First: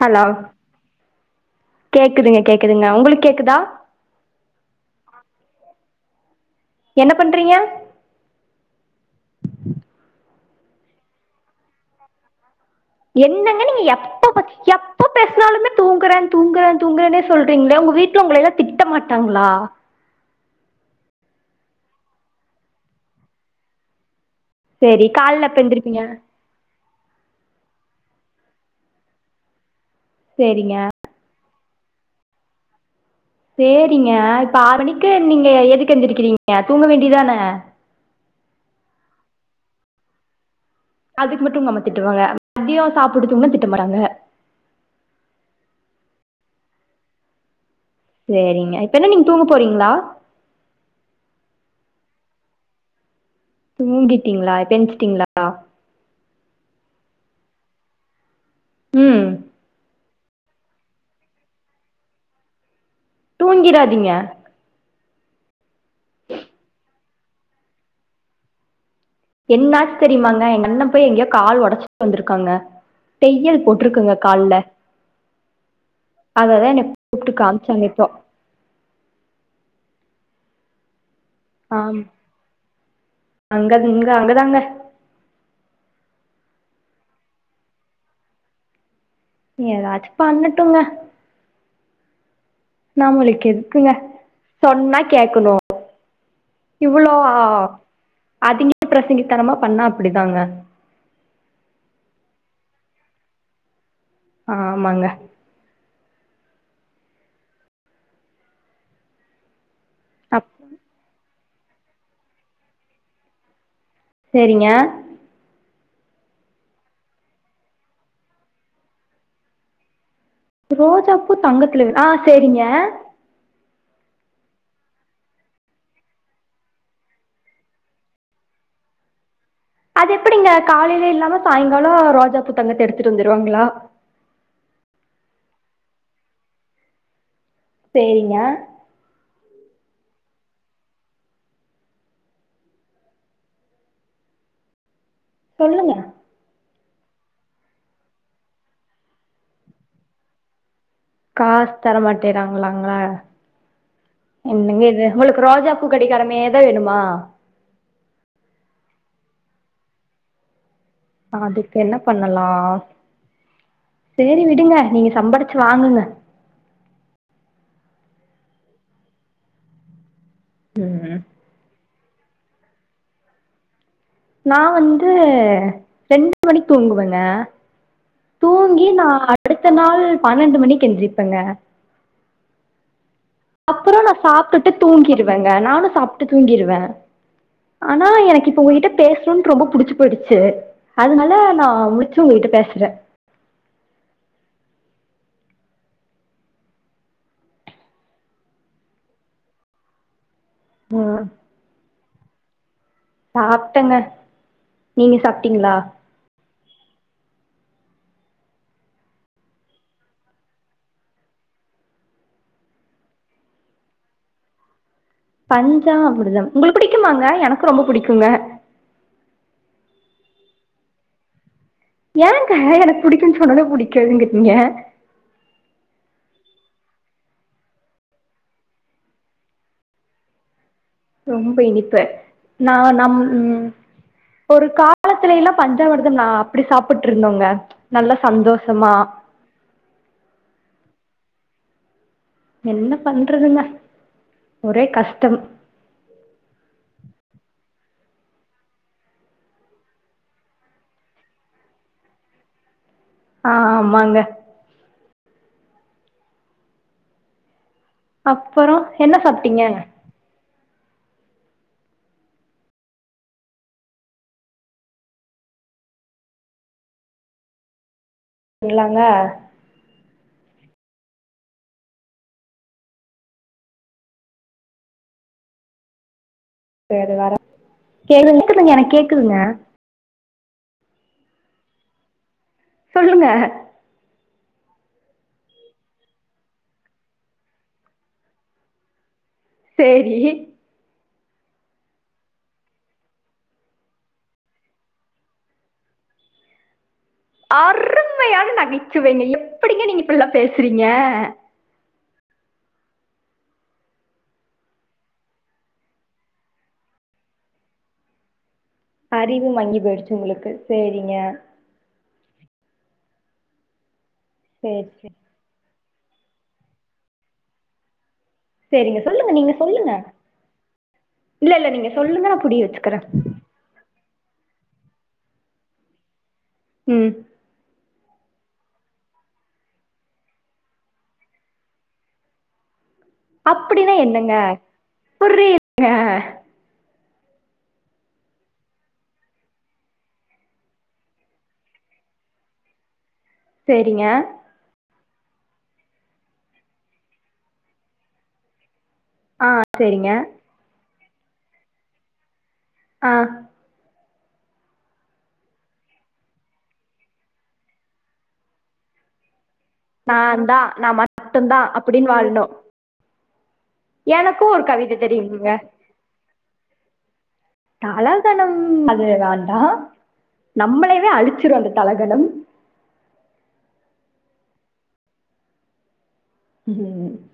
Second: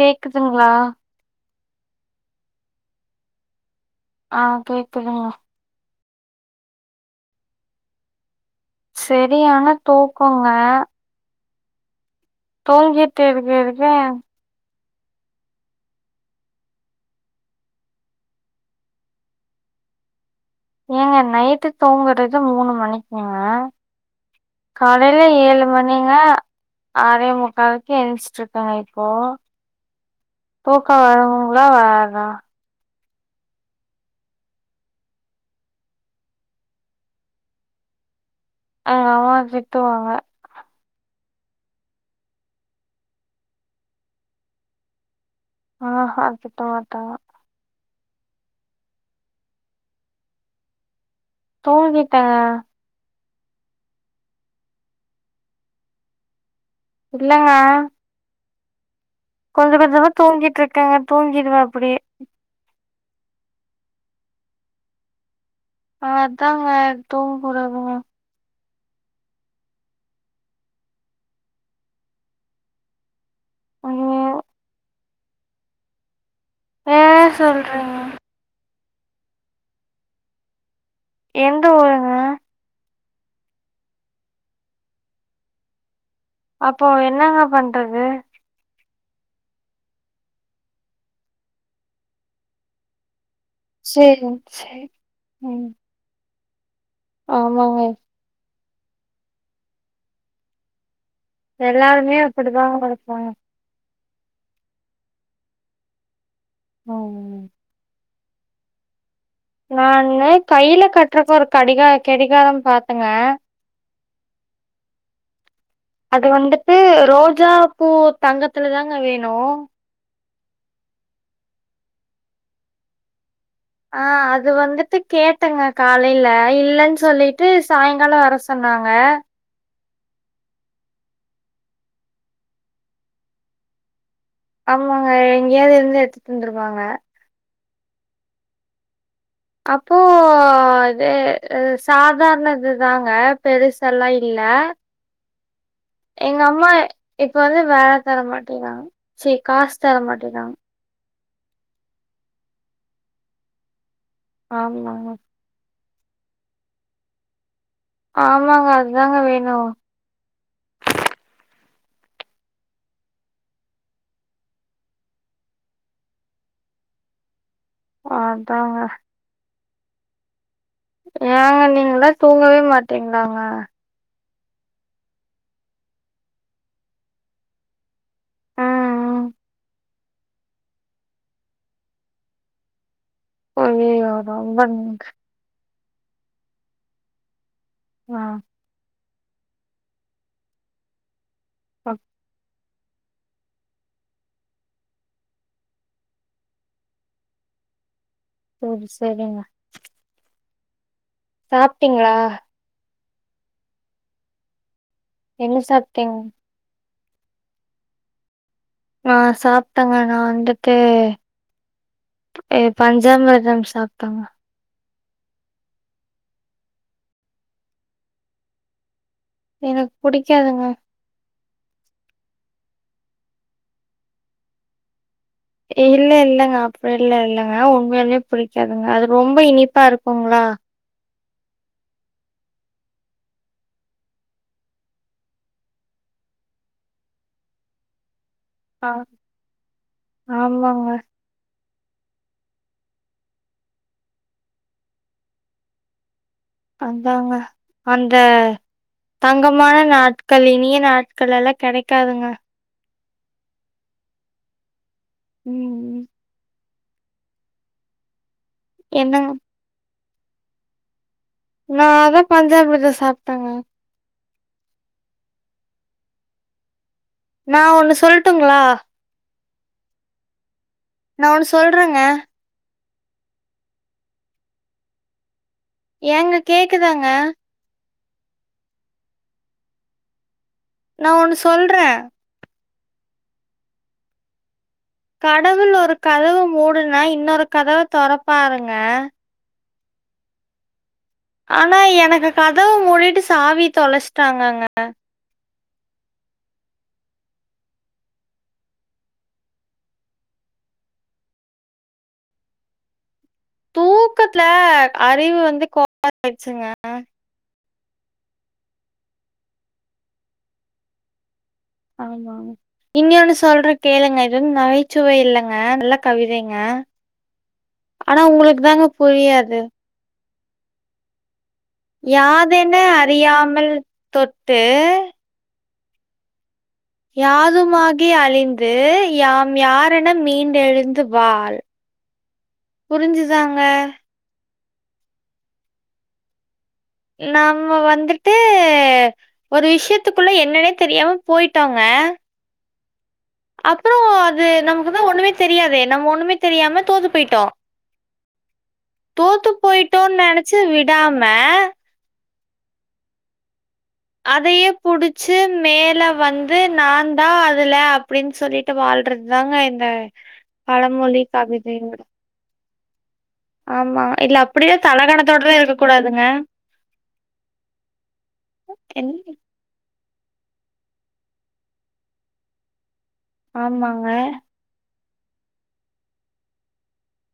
Hello கேக்குதுங்க கேக்குதுங்க உங்குளுக்கு கேக்குதா ஆ கேக்குதுங்க என்ன பண்றீங்க செரியான தூக்கோங்க தூங்கிட்டு இருக்க என்னங்க நீங்க இருக்க எப்ப பாத்தீங்க எப் ப பேசனாலுமே தூங்குறே தூங்குறே தூங்குறேனே சொல்றீங்களே உங்க வீட்ல உங்கள எல்லா திட்ட மாட்டாங்களா ஏங்க நைட்டு தூங்குறது மூணு மணிக்குங்க சரி காலைல கால்ல எப்ப ஏழு எந்திரிப்பீங்க மணிங்க ஆறே முக்காக்கு ஏஞ்சிட்ருக்கேங்க இப்போ சேரிங்க தூக்கம் வர கூட வராதா சேரிங்க இப்ப ஆறு மணிக்கு நீங்க எதுக்கு எந்திருக்கிறீங்க தூங்க வேண்டியதான ஆ அம்மா திட்டுவாங்க அதுக்கு மட்டு உங்க நம்ம திட்டுவாங்க மதியொ சாப்புட்டு தூங்குனா திட்ட மாட்டாங்க ஆஹா திட்ட மாட்டாங்க சேரிங்க இப்ப என்ன நீங்க தூங்க போறீங்ளா தூங்கிட்டங்க தூங்கிட்டீங்ளா இப்ப எஞ்சிட்டிங்ளா இல்லங்க ம் கொஞ்ச கொஞ்சமா தூங்கிட்ருக்கேங்க தூங்கிடுவ அப்டியே தூங்கிராதீங்க அதாங்க தூங்குறங்க என்னாச்சு தெரியுமாங்க எங்க அண்ணன் போய் எங்கேயோ கால் ஒடச்சிட்டு வந்திருக்காங்க தெய்யல் போட்ருக்குங்க ஐயோ கால்ல அத தா என்ன ஏ கூப்ட்டு காம்ச்சாங்க சொல்றீங்க எங் ஆம் அங்க இங்க அங்கதாங்க அப்போ என்னங்க பண்றது ஏதாச்சு பண்ணட்டுங்க நம்மளுக்கு எதுக்குங்க சேரி சேரி சொன்னா கேக்குணு ம் இவ்வளோ ஆமாங்க அதிகபிரசங்கி தனமா பண்ணா அப்படிதாங்க எல்லாருமே அப்படிதாங்க இருக்காங்க ஆமாங்க அ ஊ நானு அப் கையில கட்ரக்கு ஒரு கடிகா கெடிகாரம் பாத்தேங்க செரிங்க அது வந்துட்டு ரோஜா பூ தங்கத்துல தாங்க வேணு ரோஜாப்பூ தங்கத்துலவே ஆ செரிங்க ஆ அது வந்துட்டு கேட்டங்க காலையில இல்லன் சொல்லிட்டு சாய்ங்காலொ வர சொன்னாங்க அது எப்படிங்க காலையிலே இல்லாம சாய்ங்காலொ ரோஜா பூ தங்கத்த எடுத்துட்டு வந்துருவாங்களா ஆமாங்க எங்கேயாவ்து இருந்து எடுத்துட்டு வந்துருப்பாங்க சேரிங்க அப்போ இதே சாதாரணது தாங்க பெருசெல்லா இல்ல சொல்லுங்க எங்க அம்மா இப்ப வந்து வேல தர மாட்டேங்கிறாங்க சீ காசு தர மாட்டேங்கிறாங்க காஸ் தர மாட்டேறாங்களாங்க என்னங்க இது ஆமாங்க உங்களுக்கு ரோஜா பூ கெடிகாரமேதா வேணுமா ஆமாங்க அத்தாங்க வேணு அதுக்கு என்ன பண்ணலா சேரி விடுங்க நீங்க சம்பாரிச்சு வாங்குங்க ஆதாங்க ஏங்க நீங்களா தூங்கவே மாட்டீங்ளாங்க நா வந்து ரெண்டு மணிக்கு தூங்குவேங்க தூங்கி ம் நா ம் அடுத்த நாள் பன்னெண்டு மணிக்கு எந்திரிப்பேங்க அப்புறொ ஐயையோ நா ரொம்ப சாப்டுட்டு நன்றி. தூங்கிருவே வேங்க நானு சாப்ட்டு தூங்கிருவே ஆனா ஆ எனக்கு இப்ப உங்ககிட்ட பேஸ் ட்ருன் ரொம்ப புடிச்சு போயிடுச்சு அதனால நா அ, முலிச்சி உங்ககிட்ட பேசுறே சேரி செரிங்க ஆ சாப்ட்டீங்ளா சாப்ட்டங்க என்ன சாப்ட்டீங் நா சாப்ட்டங்க நா வந்துட்டு ஏ பஞ்சாமிர்தம் சாப்ட்டங்க பஞ்சாமிருதம் உங்களுக் பிடிக்குமாங்க எனக்கு ரொம்ப பிடிக்குங்க எனக் புடிக்காதுங்க ஏங்க எனக்கு புடிக்குன் சொன்னோன புடிக்காதுங்குறீங்க இல்ல இல்லங்க அப்புட்லா இல்லங்க உண்மையாலுமே புடிக்காதுங்க அது ரொம்ப இனிப்பா இருக்குங்ளா ரொம்ப இனிப்ப நா நம் ம் ஒரு காலத்திலேலா பஞ்சாமிரதம்னா அப்பிடி சாப்புட்ருந்தோங்க நல்லா சந்தோஷ் ஆ ஆமாங்க என்ன பண்றதுங்க ஒரே கஷ்டம் அதாங்க அந்த தங்கமான நாட்கள் இனிய நாட்களெல்லா கெடைக்காதுங்க ஆமாங்க ம் அப்பறோ என்ன என்னங்க சாப்ட்டீங்க நா அதா பஞ்சாமிர்தோ சாப்ட்டங்க நான் ஒன்னு சொல் இல்லங்க நா ஒன்னு சொல்றங்க ஏங்க கேக்குதாங்க சரி வர கேக்குதுங்க எனக் கேக்குதுங்க நா ஒன்னு சொல்ற சொல்லுங்க கடவுள் ஒரு கதவு மூடுனா இன்னொரு கதவ தொரப்பாருங்க சேரி ஆனா எனக்கு கதவு மூடிட்டு சாவி தொலச்ட்டாங்கங்க அருமையான நகைச்சுவைங்க எப்புடிங்க நீங்க இப்புல்லா பேசுறீங்க தூக்கத்துல அறிவு வந்து கோளாறாய்ச்சுங்க அறிவு மங்கி போய்டுச்சு உங்களுக்கு சேரிங்க ஆமா இன்னொன்னு சொல்ற கேளுங்க இது வந்து சேரி சேரி நகைச்சுவை இல்லங்க நல்ல கவிதைங்க ஆனா உங்குளுக் சேரிங்க சொல்லுங்க நீங்க சொல்லுங்க இல்ல இல்ல நீங்க சொல்லுங்க நா புரிய யாதென்ன வச்சுக்கிறே அறியாமல் தொட்டு ம் யாதுமாகி அழிந்து யாம் யாரென மீண்டெழுந்து வாழ் புரிஞ்சுதா அப்புடினா என்னங்க புரி [inaudible] ங்க நம்ம வந்துட்டு ஒரு விஷியத்துக்குள்ள என்னனே தெரியாம போய்ட்டோங்க அப்புறோ சேரிங்க அது நமக்குதா ஒன்னுமே தெரியாதே நம்ம ஒன்னுமே தெரியாம தோத்து போய்ட்டோ ஆ தோத்து சேரிங்க போயிட்டோன்னு நெனைச்சு விடாம அ அதையே புடிச்சு மேல வந்து நா தா அதுல அப்டின்னு சொல்லிட் [unintelligible] வாழ்றது தாங்க இந்த பழமொழி கவிதை வாழ்ணு ஆமா இல்ல அப்டியே கவிதை தல கனத்தோட தெரியுங்க தா இருக்க கூடாதுங்க தலகனம் அது என் வேண்டா நம்மளவே அழிச்சிரு அந்த தலகனம் ஆமாங்க [inaudible]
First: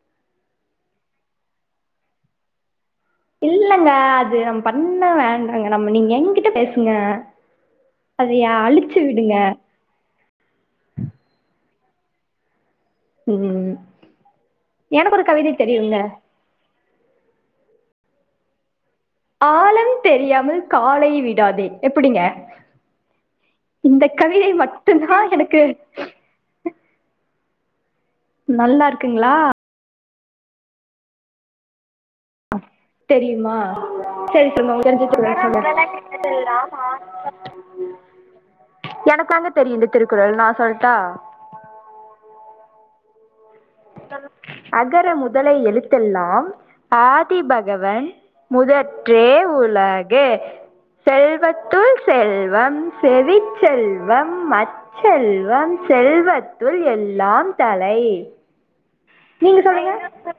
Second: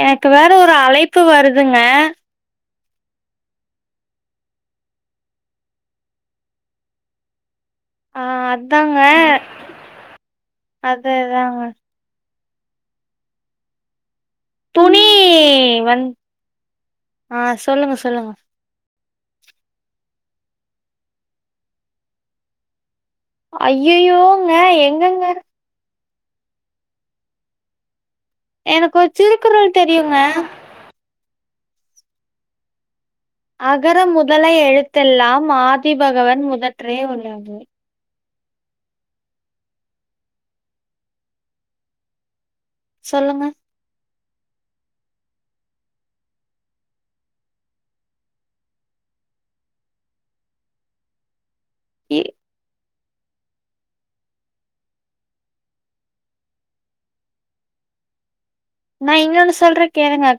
எனக்கு வேற ஒரு அழைப்பு வருதுங்க இல்லங்க அது நம்ம பண்ண வேண்டாங்க நம்ம நீங்க எங்கிட்ட பேசுங்க ஆ அது ஏ அழிச்சு அதாங்க விடுங்க அதே தாங்க ம் துணி எனக்கு ஒரு கவிதை தெரியுங்க வந் அ சொல்லுங்க சொல்லுங்க ஆழம் தெரியாமல் காலை விடாதே எப்டிங்க இந்த கவிதை ஐயையோங்க மட்டு தா எங்கங்க எனக்கு நல்லா எனக்கு ஒரு இருக்குங்களா திருக்குறள் தெரியுங்க தெரியுமா அகர முதல சேரி [unintelligible] எழுத்தெல்லாம் ஆதிபகவன் முதற்றே உலகு எனக்கு வந்து தெரியுது திருக்குறள் நா சொல்லட்டா சொல்லுங்க அகர முதல எழுத்தெல்லா ஆதிபகவன் முதற்றே உலகு செல்வத் துள் இ செல்வம் செவிச்செல்வம் அச் செல்வம் செல்வத்துள் எல்லாம் தலை நா இன்னொன்னு நீங்க சொல்றே சொல்லுங்க கேளுங்க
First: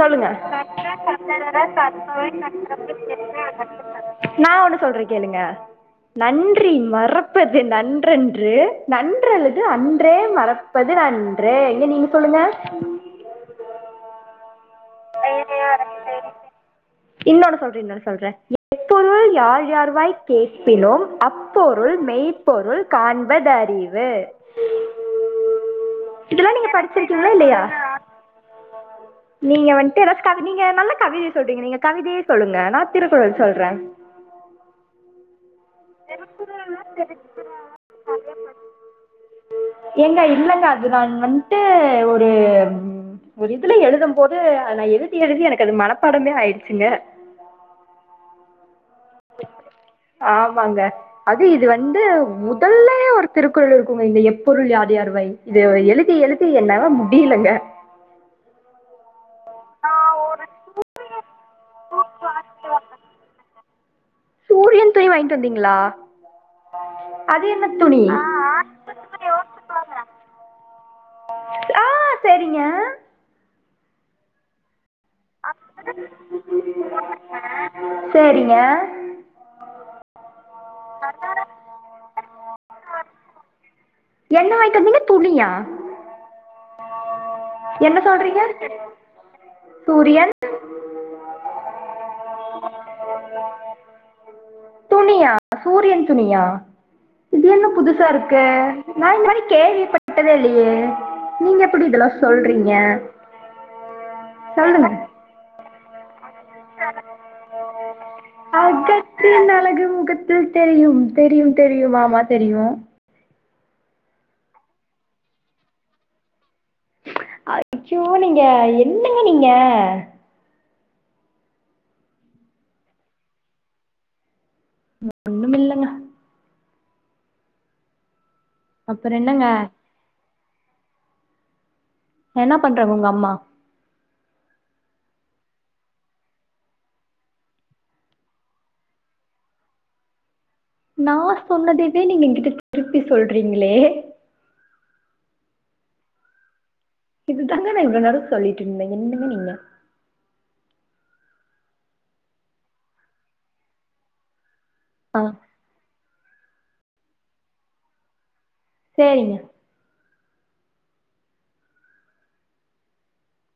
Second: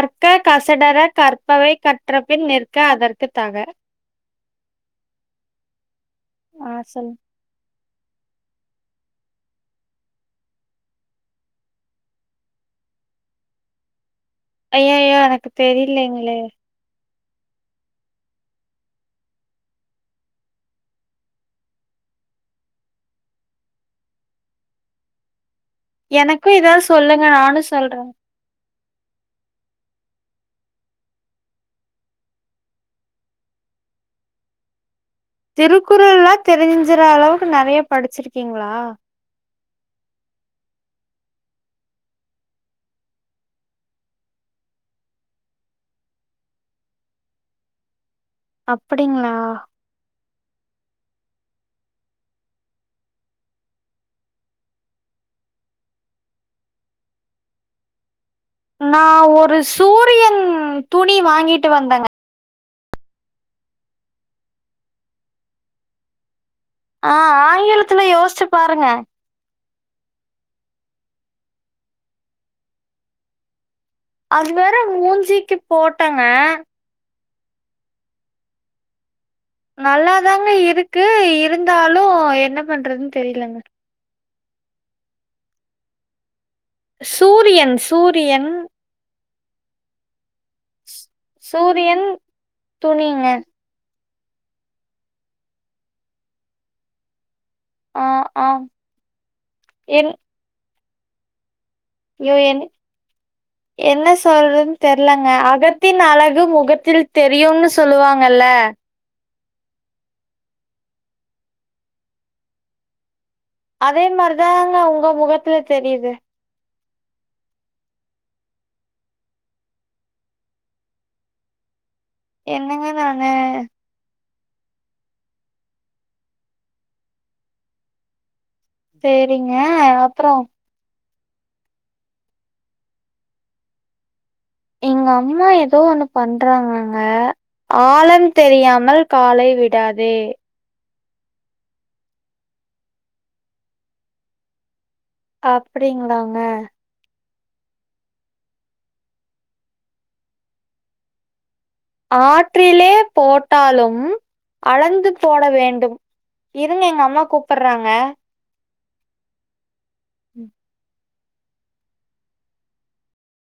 சொல்லுங்க கசடற கற்பவை கற்றபின் நிற்க அதற்கு தக நா ஒண்ணு சொல்றே கேளுங்க ஆ நன்றி சொல்லு மறப் ப்பது நன்றென்று நன்றல்லது அன்றே மறப்பது நன்றே நீங்க சொல்லுங்க ஐய்ஐய்யோ எனக்கு தெரியலைங்களே இன்னொன்னு சொல்றே இன்னொன் சொல்றே எப்பொருள் யார் யார்வாய் கேட்பினும் அப் அப்பொருள் மெய் பொருள் காண்பதறிவு எனக்கு இதெல்லா நீங்க ஏதாவது சொல்லுங்க படிச்சிருக்கீங்ளா இல்லையா நானு சொல்றே நீங்க வன்ட்டு கவி நீங்க நல்ல கவிதை சொல்றீங்க நீங்க கவிதையே சொல்லுங்க நா திருக்குறள் சொல்றே திருக்குறள்ல்லா தெரிஞ்சற அளவுக்கு நெறைய படிச்சிருக்கீங்ளா ஏங்க இல்லங்க அது தா வன்ட்டு ஒரு ஒரு இதுல எழுதும் போது நா எழுதி எழுதி எனக்கு அது மனப்பாடமே ஆயிட்ச்சுங்க அப்டிங்களா ஆமாங்க அது இது வந்து முதல்லயே ஒரு திருக்குறள் இருக்குங்க இந்த எப்பொருள் யார் யார்வாய் இது எழுதி எழுதி என்னால முடியலங்க நா ஒரு சூரியன் துணி வாங்கிட்டு வந்தேங்க [inaudible] பூரியன் துணி வாங்கிட்டு வந்தீங்களா ஆ அது என்ன துணி ஆங்கிலத்துல யோசிச்சு பாருங்க ஆ செரிங்க அது வேற மூஞ்சிக்கு போட்டங்க செரிங்க நல்லாதாங்க இருக்கு இருந்தாலு என்ன பண்றதுன் தெரிலங்க என்ன வாங்ட்டு வந்தீங்க துணியா சூரியன் என்ன சொல்றீங்க சூரியன் சூரியன் சூரியன் துணிங்க துணியா சூரியன் துணியா இது என்ன ஆ புதுசா இருக்கு ஆ நா இந்த மாரி என் கேள்விப்பட்டதே இல்லையே நீங்க எப்புடி இதெல்லா ஐயோ என் சொல்றீங்க என்ன சொல்றதுன்னு சொல்லுங்க தெர்லங்க அகத்தின் அழகு முகத்தில் தெரியும்னு சொல்லுவாங்கல்ல தின் அழகு முகத்தில் தெரியும் தெரியும் தெரியும் ஆமா தெரியு அதே மாரிதாங்க உங்க முகத்துல தெரியுது அச்சோ நீங்க என்னங்க நீங்க என்னங்க நானு ஒன்னுமில்லங்க அப்புறம் என்னங்க சேரிங்க அப்றோ என்ன பண்றாங்க உங்க அம்மா எங்க அம்மா எதோ ஒண்ணு பண்றாங்கங்க ஆழம் தெரியாமல் காலை விடாதே நா சொன்னதைவே நீங்க என்கிட்ட திருப்பி சொல்றீங்களே அப்டிங்களாங்க இதுதாங்க நா இவ்ளோ நேர சொல்லிட் இருந்தே என்னங்க நீங்க ஆற்றிலே போட்டாலும் அளந்து ஆ போட வேண்டும் இருங்க எங்க அம்மா கூப்பிட்றாங்க சேரிங்க உம்